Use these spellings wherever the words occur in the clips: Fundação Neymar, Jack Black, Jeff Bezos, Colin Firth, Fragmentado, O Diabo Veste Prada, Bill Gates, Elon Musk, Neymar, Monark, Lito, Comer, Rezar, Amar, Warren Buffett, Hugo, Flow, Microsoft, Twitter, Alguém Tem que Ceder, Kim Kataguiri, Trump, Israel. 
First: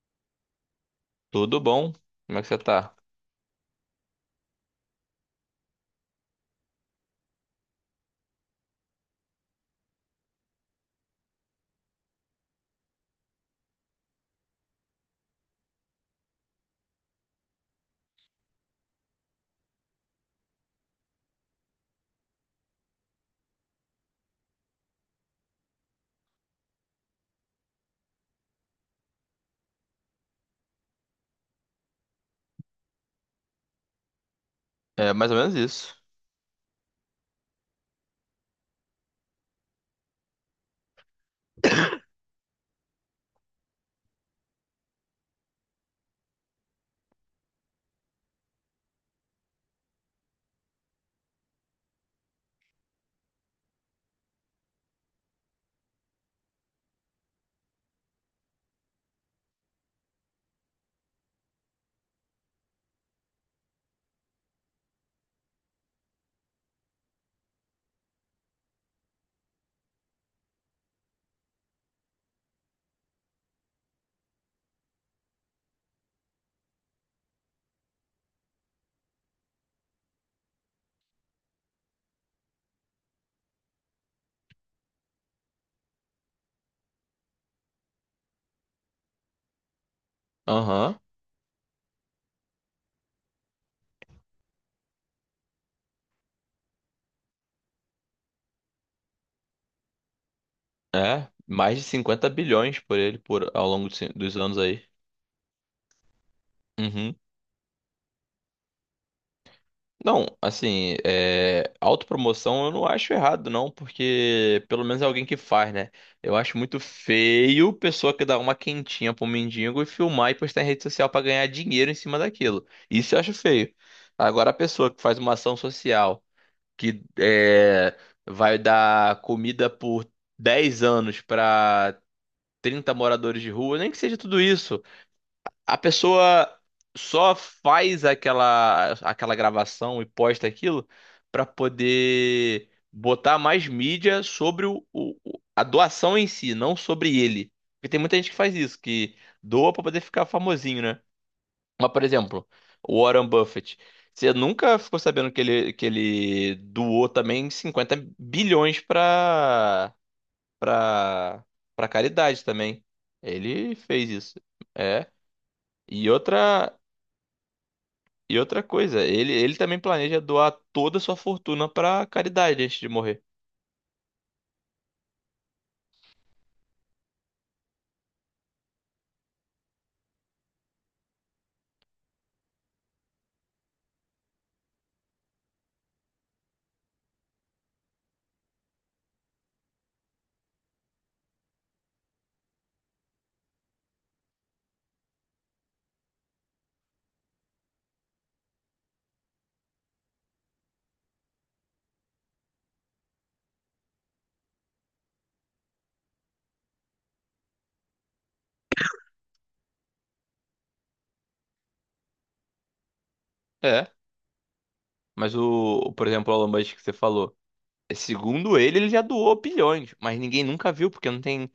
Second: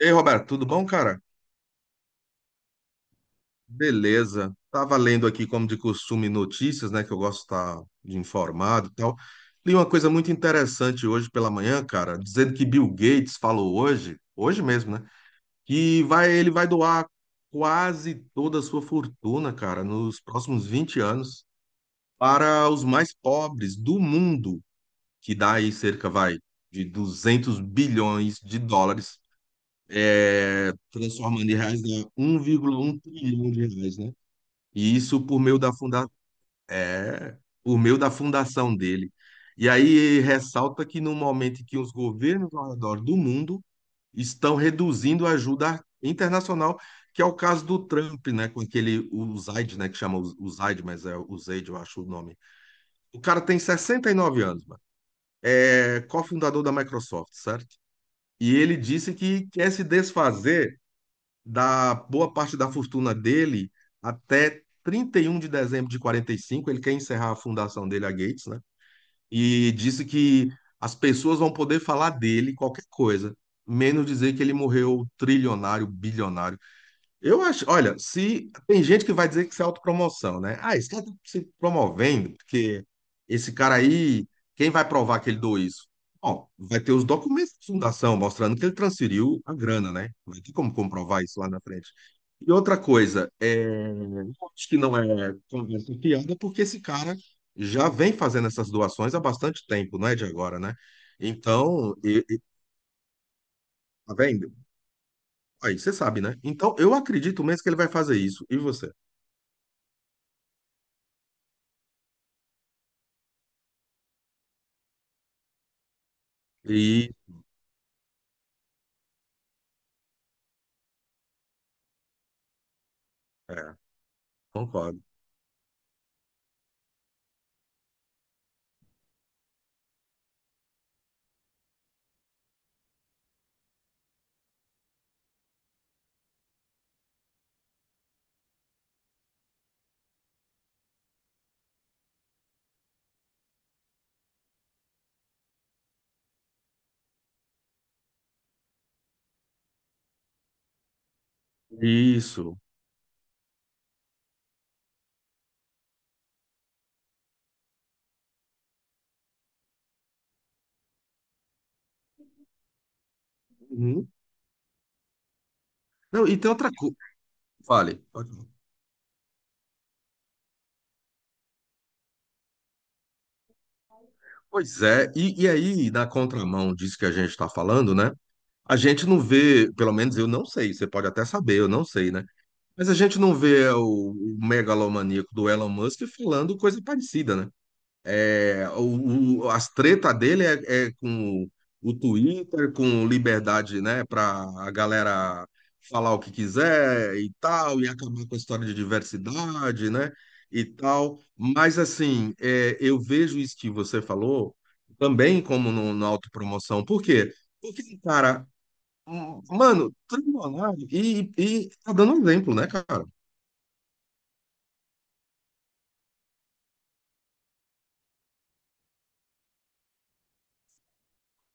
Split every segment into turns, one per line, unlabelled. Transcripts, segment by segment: Ei, Roberto, tudo bom, cara?
Tudo bom? Como é que você tá?
Beleza. Tava lendo aqui, como de costume, notícias, né? Que eu gosto de estar de informado e tal. Li uma coisa muito interessante hoje pela manhã, cara, dizendo que Bill Gates falou hoje, hoje mesmo, né? Ele vai doar quase toda a sua fortuna, cara, nos próximos 20 anos para os mais pobres do mundo, que dá aí cerca, vai, de US$ 200 bilhões, transformando em reais, dá 1,1 trilhão de reais, né? E
É
isso
mais ou
por
menos
meio da
isso.
funda... é, por meio da fundação dele. E aí ressalta que no momento em que os governos ao redor do mundo estão reduzindo a ajuda internacional, que é o caso do Trump, né, com aquele o Zaid, né, que chama o Zaid, mas é o Zaid, eu acho o nome. O cara tem 69 anos, mano. É cofundador da Microsoft, certo? E ele disse que quer se desfazer da boa parte da fortuna dele até 31 de dezembro de 45. Ele quer encerrar a fundação dele, a Gates, né? E disse que as pessoas vão poder falar dele qualquer coisa, menos dizer que ele morreu trilionário, bilionário. Eu acho, olha, se tem gente que vai dizer que isso é autopromoção, né? Ah, esse cara tá se promovendo, porque esse cara aí, quem vai provar que ele doou isso? Bom, vai ter os documentos de fundação mostrando que ele transferiu a grana, né? Vai ter como
Aham.
comprovar isso lá na frente. E outra coisa, eu acho que não é conversa fiada, porque esse cara já vem fazendo essas doações há bastante tempo, não é de agora, né?
É, mais de
Então,
50 bilhões por ele ao longo dos
tá
dos
vendo?
anos aí.
Aí você sabe, né? Então, eu
Uhum.
acredito mesmo que ele vai fazer isso. E você?
Não, assim, autopromoção eu não acho errado, não, porque pelo menos é alguém que faz, né? Eu acho muito
Isso,
feio pessoa que dá uma quentinha pro mendigo e filmar e postar em rede social pra ganhar dinheiro em cima daquilo. Isso eu acho feio.
é,
Agora, a pessoa
concordo.
que faz uma ação social, que é, vai dar comida por 10 anos para 30 moradores de rua, nem que seja tudo isso. A pessoa só faz aquela gravação e posta aquilo para poder botar mais mídia sobre a doação em si, não sobre ele. Porque tem muita gente que faz isso, que doa para poder ficar famosinho, né, mas, por exemplo,
Isso.
o Warren Buffett. Você nunca ficou sabendo que ele doou também 50 bilhões pra, pra caridade também. Ele
Uhum.
fez isso. É. E
Não, e tem outra
outra,
coisa. Fale. Pode
e
falar.
outra coisa, ele também planeja doar toda a sua fortuna pra caridade antes de morrer.
Pois é, e aí, na contramão disso que a gente está falando, né? A gente não vê, pelo menos eu não sei, você pode até saber, eu não sei, né? Mas a gente não vê o megalomaníaco do Elon Musk falando coisa parecida, né? É, as treta dele é com o Twitter, com liberdade, né, para a galera falar o que quiser e tal, e acabar com a história de diversidade, né, e tal. Mas, assim, eu vejo isso que você falou também como no, na autopromoção. Por quê? Porque, cara, mano, trilionário e tá dando um exemplo, né, cara?
É. Mas por exemplo, o Elon Musk que você falou. Segundo ele já doou bilhões, mas ninguém nunca viu, porque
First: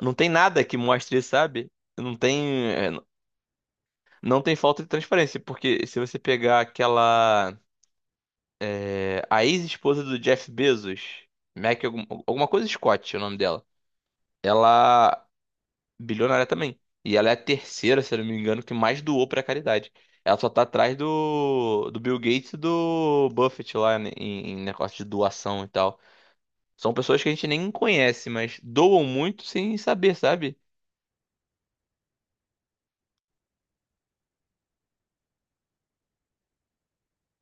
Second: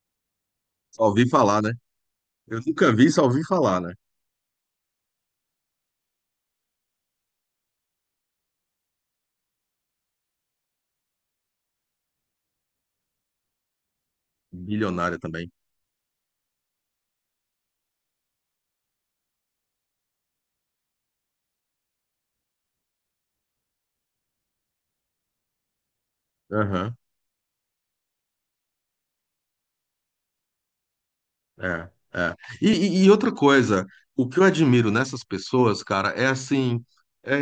não tem nada que
Só
mostre,
ouvi falar,
sabe?
né?
Não
Eu
tem.
nunca vi, só ouvi falar, né?
Não tem falta de transparência, porque se você pegar aquela, a ex-esposa do Jeff Bezos, Mac, alguma coisa Scott, é o nome dela.
Bilionária
Ela.
também.
Bilionária também. E ela é a terceira, se eu não me engano, que mais doou pra caridade. Ela só tá atrás do Bill Gates e do Buffett lá, né, em, em negócio de doação e tal. São
Aham.
pessoas que a gente nem conhece, mas doam muito sem saber, sabe?
É, é. E outra coisa, o que eu admiro nessas pessoas, cara, é assim, é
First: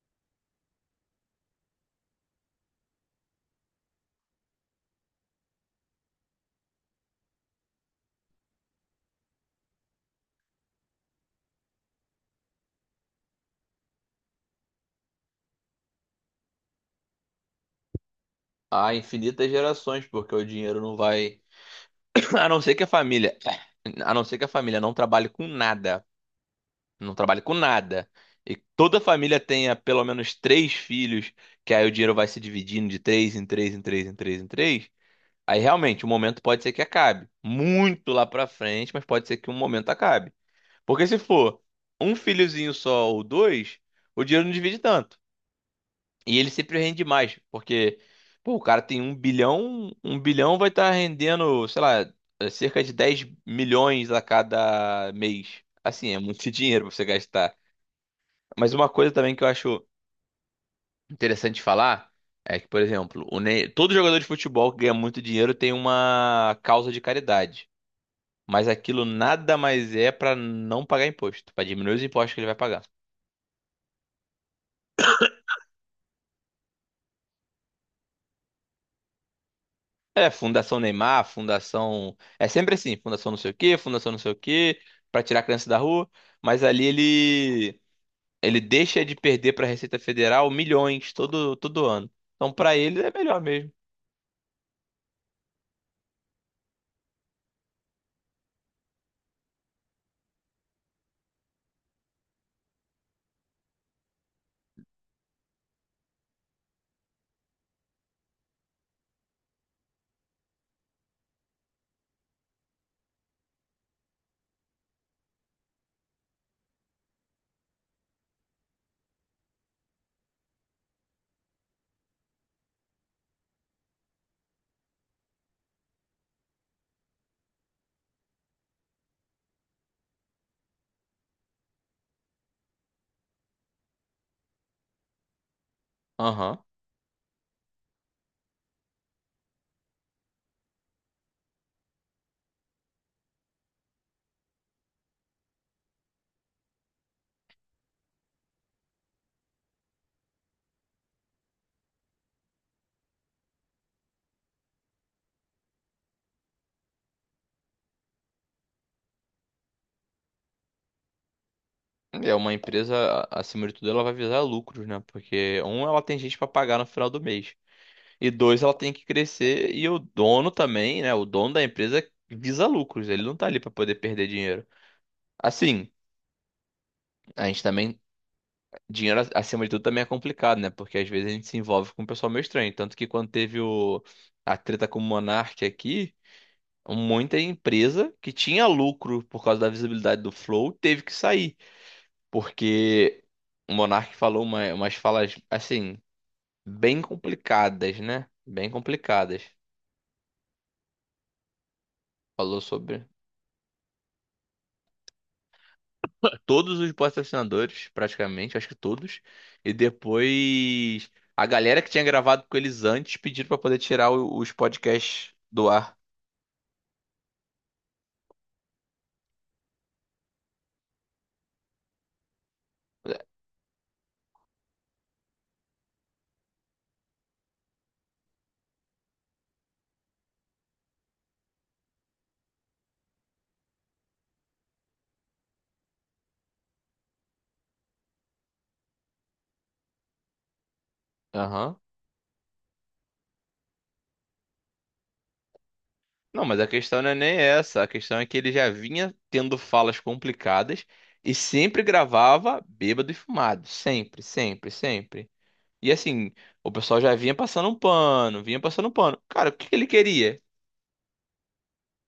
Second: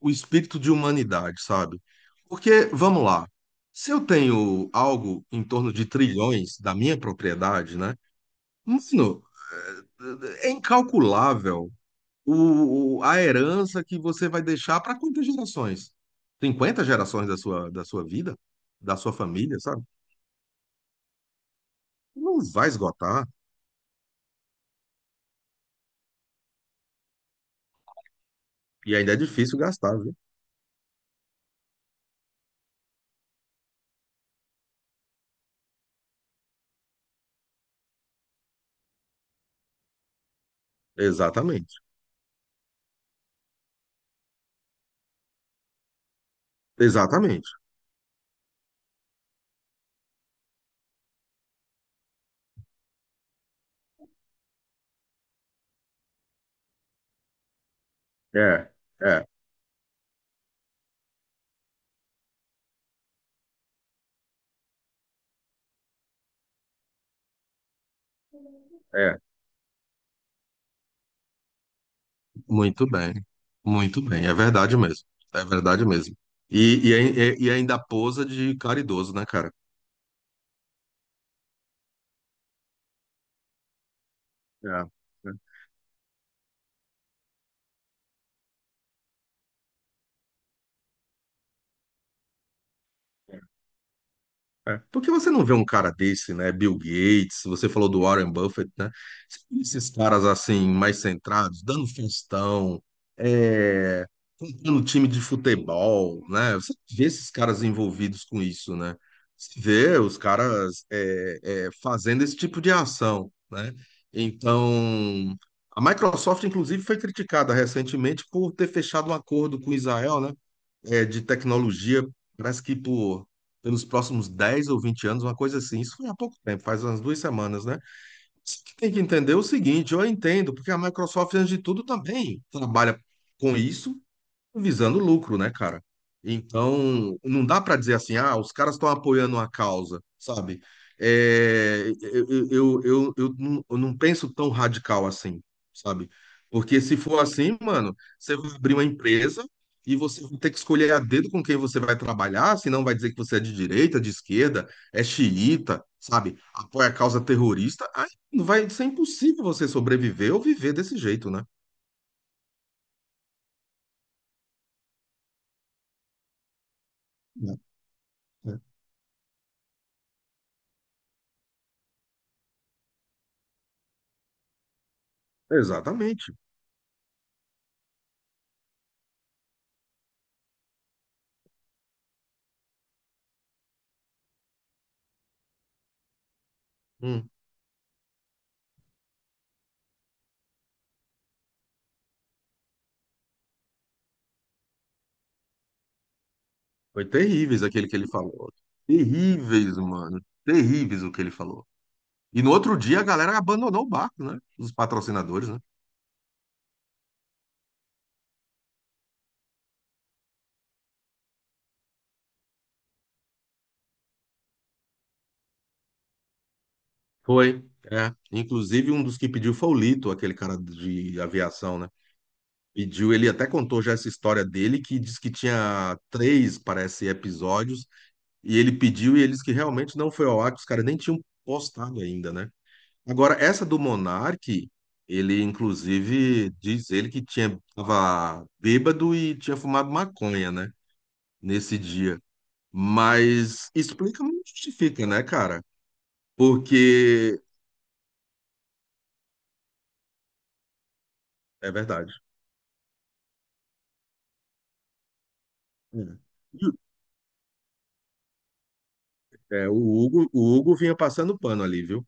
o espírito de humanidade, sabe? Porque, vamos lá, se eu tenho algo em torno de trilhões da minha propriedade, né? Mano, é incalculável a herança que você vai deixar para quantas gerações? 50 gerações da sua vida,
Há
da sua
infinitas
família, sabe?
gerações, porque o dinheiro não vai.
Não
A não
vai
ser que a
esgotar.
família, a não ser que a família não trabalhe com nada, não trabalhe com nada, e
E
toda a
ainda é
família
difícil
tenha
gastar,
pelo
viu?
menos três filhos, que aí o dinheiro vai se dividindo de três em três em três em três em três, aí realmente o momento pode ser que acabe. Muito lá pra frente, mas pode ser que um momento acabe. Porque se for
Exatamente.
um filhozinho só ou dois, o dinheiro não divide tanto. E ele sempre rende mais,
Exatamente.
porque, pô, o cara tem 1 bilhão, 1 bilhão vai estar rendendo, sei lá, é cerca de 10 milhões a cada mês. Assim, é muito dinheiro pra você gastar.
É,
Mas uma coisa
é,
também que eu acho interessante falar é que, por exemplo, todo jogador de futebol que ganha muito dinheiro tem uma causa de caridade. Mas aquilo
é.
nada mais é pra não pagar imposto, pra diminuir os impostos que ele vai pagar.
Muito bem. Muito bem. É verdade mesmo. É verdade mesmo. E ainda posa de caridoso, né, cara?
É, Fundação Neymar, Fundação. É sempre assim, Fundação não sei o quê, Fundação não sei o quê, pra
É,
tirar a criança da rua. Mas ali ele deixa de perder pra Receita Federal milhões todo ano. Então pra ele é melhor mesmo.
é. Porque você não vê um cara desse, né? Bill Gates, você falou do Warren Buffett, né? Você vê esses caras assim, mais centrados, dando festão, é, comprando time de futebol, né? Você vê esses caras envolvidos com isso, né? Você vê os caras fazendo esse tipo de ação, né? Então, a Microsoft, inclusive, foi criticada recentemente por ter fechado um acordo com Israel, né? De tecnologia, parece que pelos próximos 10 ou 20 anos, uma coisa assim. Isso foi há pouco tempo, faz umas 2 semanas, né? Só que tem que entender o seguinte, eu entendo, porque a Microsoft, antes de tudo, também trabalha com isso visando lucro, né, cara?
Aham.
Então, não dá para dizer assim, ah, os caras estão apoiando uma causa, sabe? É, não, eu não penso tão radical assim, sabe? Porque se for assim, mano, você vai abrir uma empresa e você vai ter que escolher a dedo com quem você vai trabalhar, senão vai dizer que você é de direita, de esquerda, é xiita, sabe? Apoia a causa terrorista, aí vai ser impossível você sobreviver ou viver desse jeito, né?
É uma empresa, acima de tudo, ela vai visar lucros, né? Porque, um, ela tem gente pra pagar no final do mês. E
É, é.
dois, ela tem que crescer. E o dono também, né? O dono da empresa visa lucros. Ele não tá ali pra poder perder dinheiro. Assim,
Exatamente.
a gente também dinheiro acima de tudo também é complicado, né? Porque às vezes a gente se envolve com um pessoal meio estranho. Tanto que quando teve a treta com o Monark aqui,
Hum.
muita empresa que tinha lucro por causa da visibilidade do Flow teve que sair. Porque o Monark falou umas falas, assim, bem
Foi terríveis aquele que
complicadas,
ele
né?
falou.
Bem complicadas.
Terríveis, mano. Terríveis o que ele falou. E no
Falou
outro dia a
sobre
galera abandonou o barco, né? Os patrocinadores, né?
todos os patrocinadores, praticamente, acho que todos. E depois a galera que tinha gravado com eles antes pediram pra poder tirar os podcasts do ar.
Foi. É. Inclusive um dos que pediu foi o Lito, aquele cara de aviação, né? Pediu,
É.
ele até contou já essa história dele, que diz que tinha três, parece, episódios, e ele pediu e eles que realmente não foi ao ar, que os caras nem tinham postado ainda, né? Agora, essa do Monark, ele inclusive diz ele que tinha tava bêbado e tinha fumado maconha, né? Nesse
Aham.
dia. Mas explica, mas não justifica, né, cara?
Não, mas a questão não é nem
Porque
essa. A questão é que ele já vinha tendo falas complicadas e
é
sempre
verdade.
gravava bêbado e fumado. Sempre, sempre, sempre. E
Hum.
assim,
E
o
o-
pessoal já vinha passando um pano, vinha passando um pano. Cara, o que
É,
que
o
ele
Hugo,
queria?
o Hugo vinha passando pano ali, viu?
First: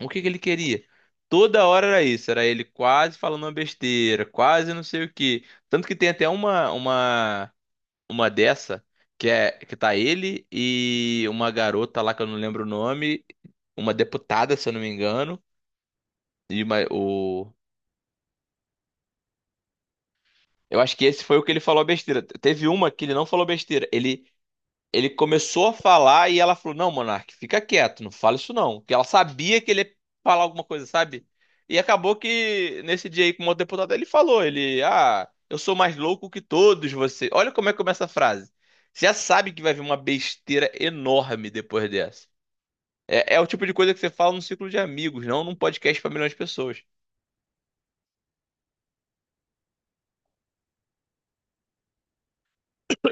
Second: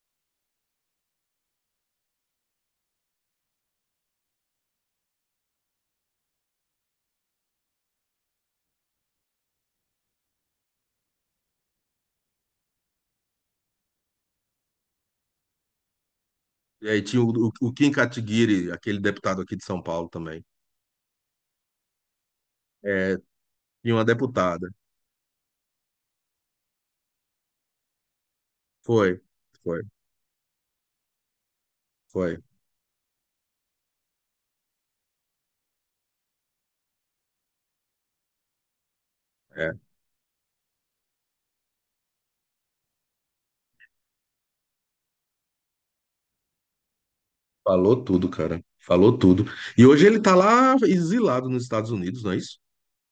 O que que ele queria? Toda hora era isso, era ele quase falando uma besteira, quase não sei o quê. Tanto que tem até uma dessa que é que tá ele e uma garota lá que eu não lembro o nome, uma deputada, se eu não me engano, e uma-
E aí tinha o,
o
o, o Kim Kataguiri, aquele deputado aqui de São Paulo também.
eu acho que esse foi o que ele falou a besteira. Teve uma que ele
É,
não falou besteira.
tinha uma deputada.
Ele começou a falar e ela falou: Não, Monark, fica quieto, não fala isso não. Porque ela
Foi,
sabia que ele
foi,
ia falar alguma coisa, sabe? E acabou
foi.
que nesse dia aí com o deputado ele falou: ah, eu sou mais louco que todos vocês. Olha como é que começa a frase. Você já sabe que
É,
vai vir uma besteira enorme depois dessa. É, é o tipo de coisa que você fala num círculo de amigos, não num podcast pra milhões de pessoas.
falou tudo, cara. Falou tudo. E hoje ele tá lá exilado nos Estados Unidos, não é isso?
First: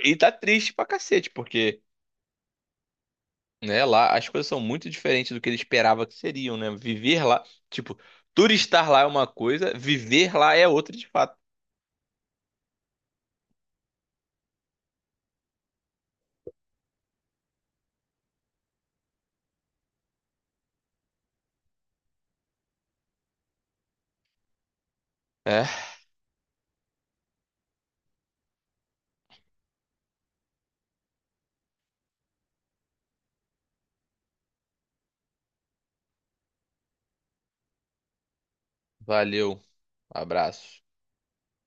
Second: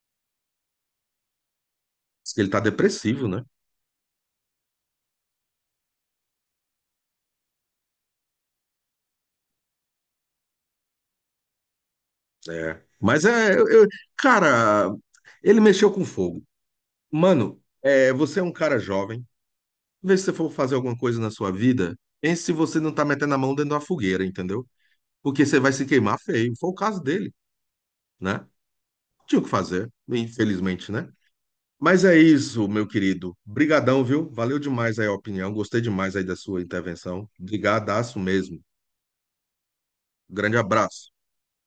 E tá triste pra cacete, porque,
Diz que ele tá depressivo, né?
né? Lá as coisas são muito diferentes do que ele esperava que seriam, né? Viver lá, tipo, turistar lá é uma coisa, viver lá é outra de fato.
É. Mas é, cara, ele mexeu com fogo. Mano, você é um cara jovem. Vê se você for fazer alguma coisa na sua vida, pense se você não tá metendo a mão dentro da fogueira, entendeu? Porque você
É,
vai se queimar feio. Foi o caso dele, né? Tinha o que fazer, infelizmente, né? Mas é isso, meu querido. Brigadão, viu? Valeu demais aí a opinião. Gostei demais aí da sua intervenção. Brigadaço mesmo.
valeu.
Grande
Abraço.
abraço.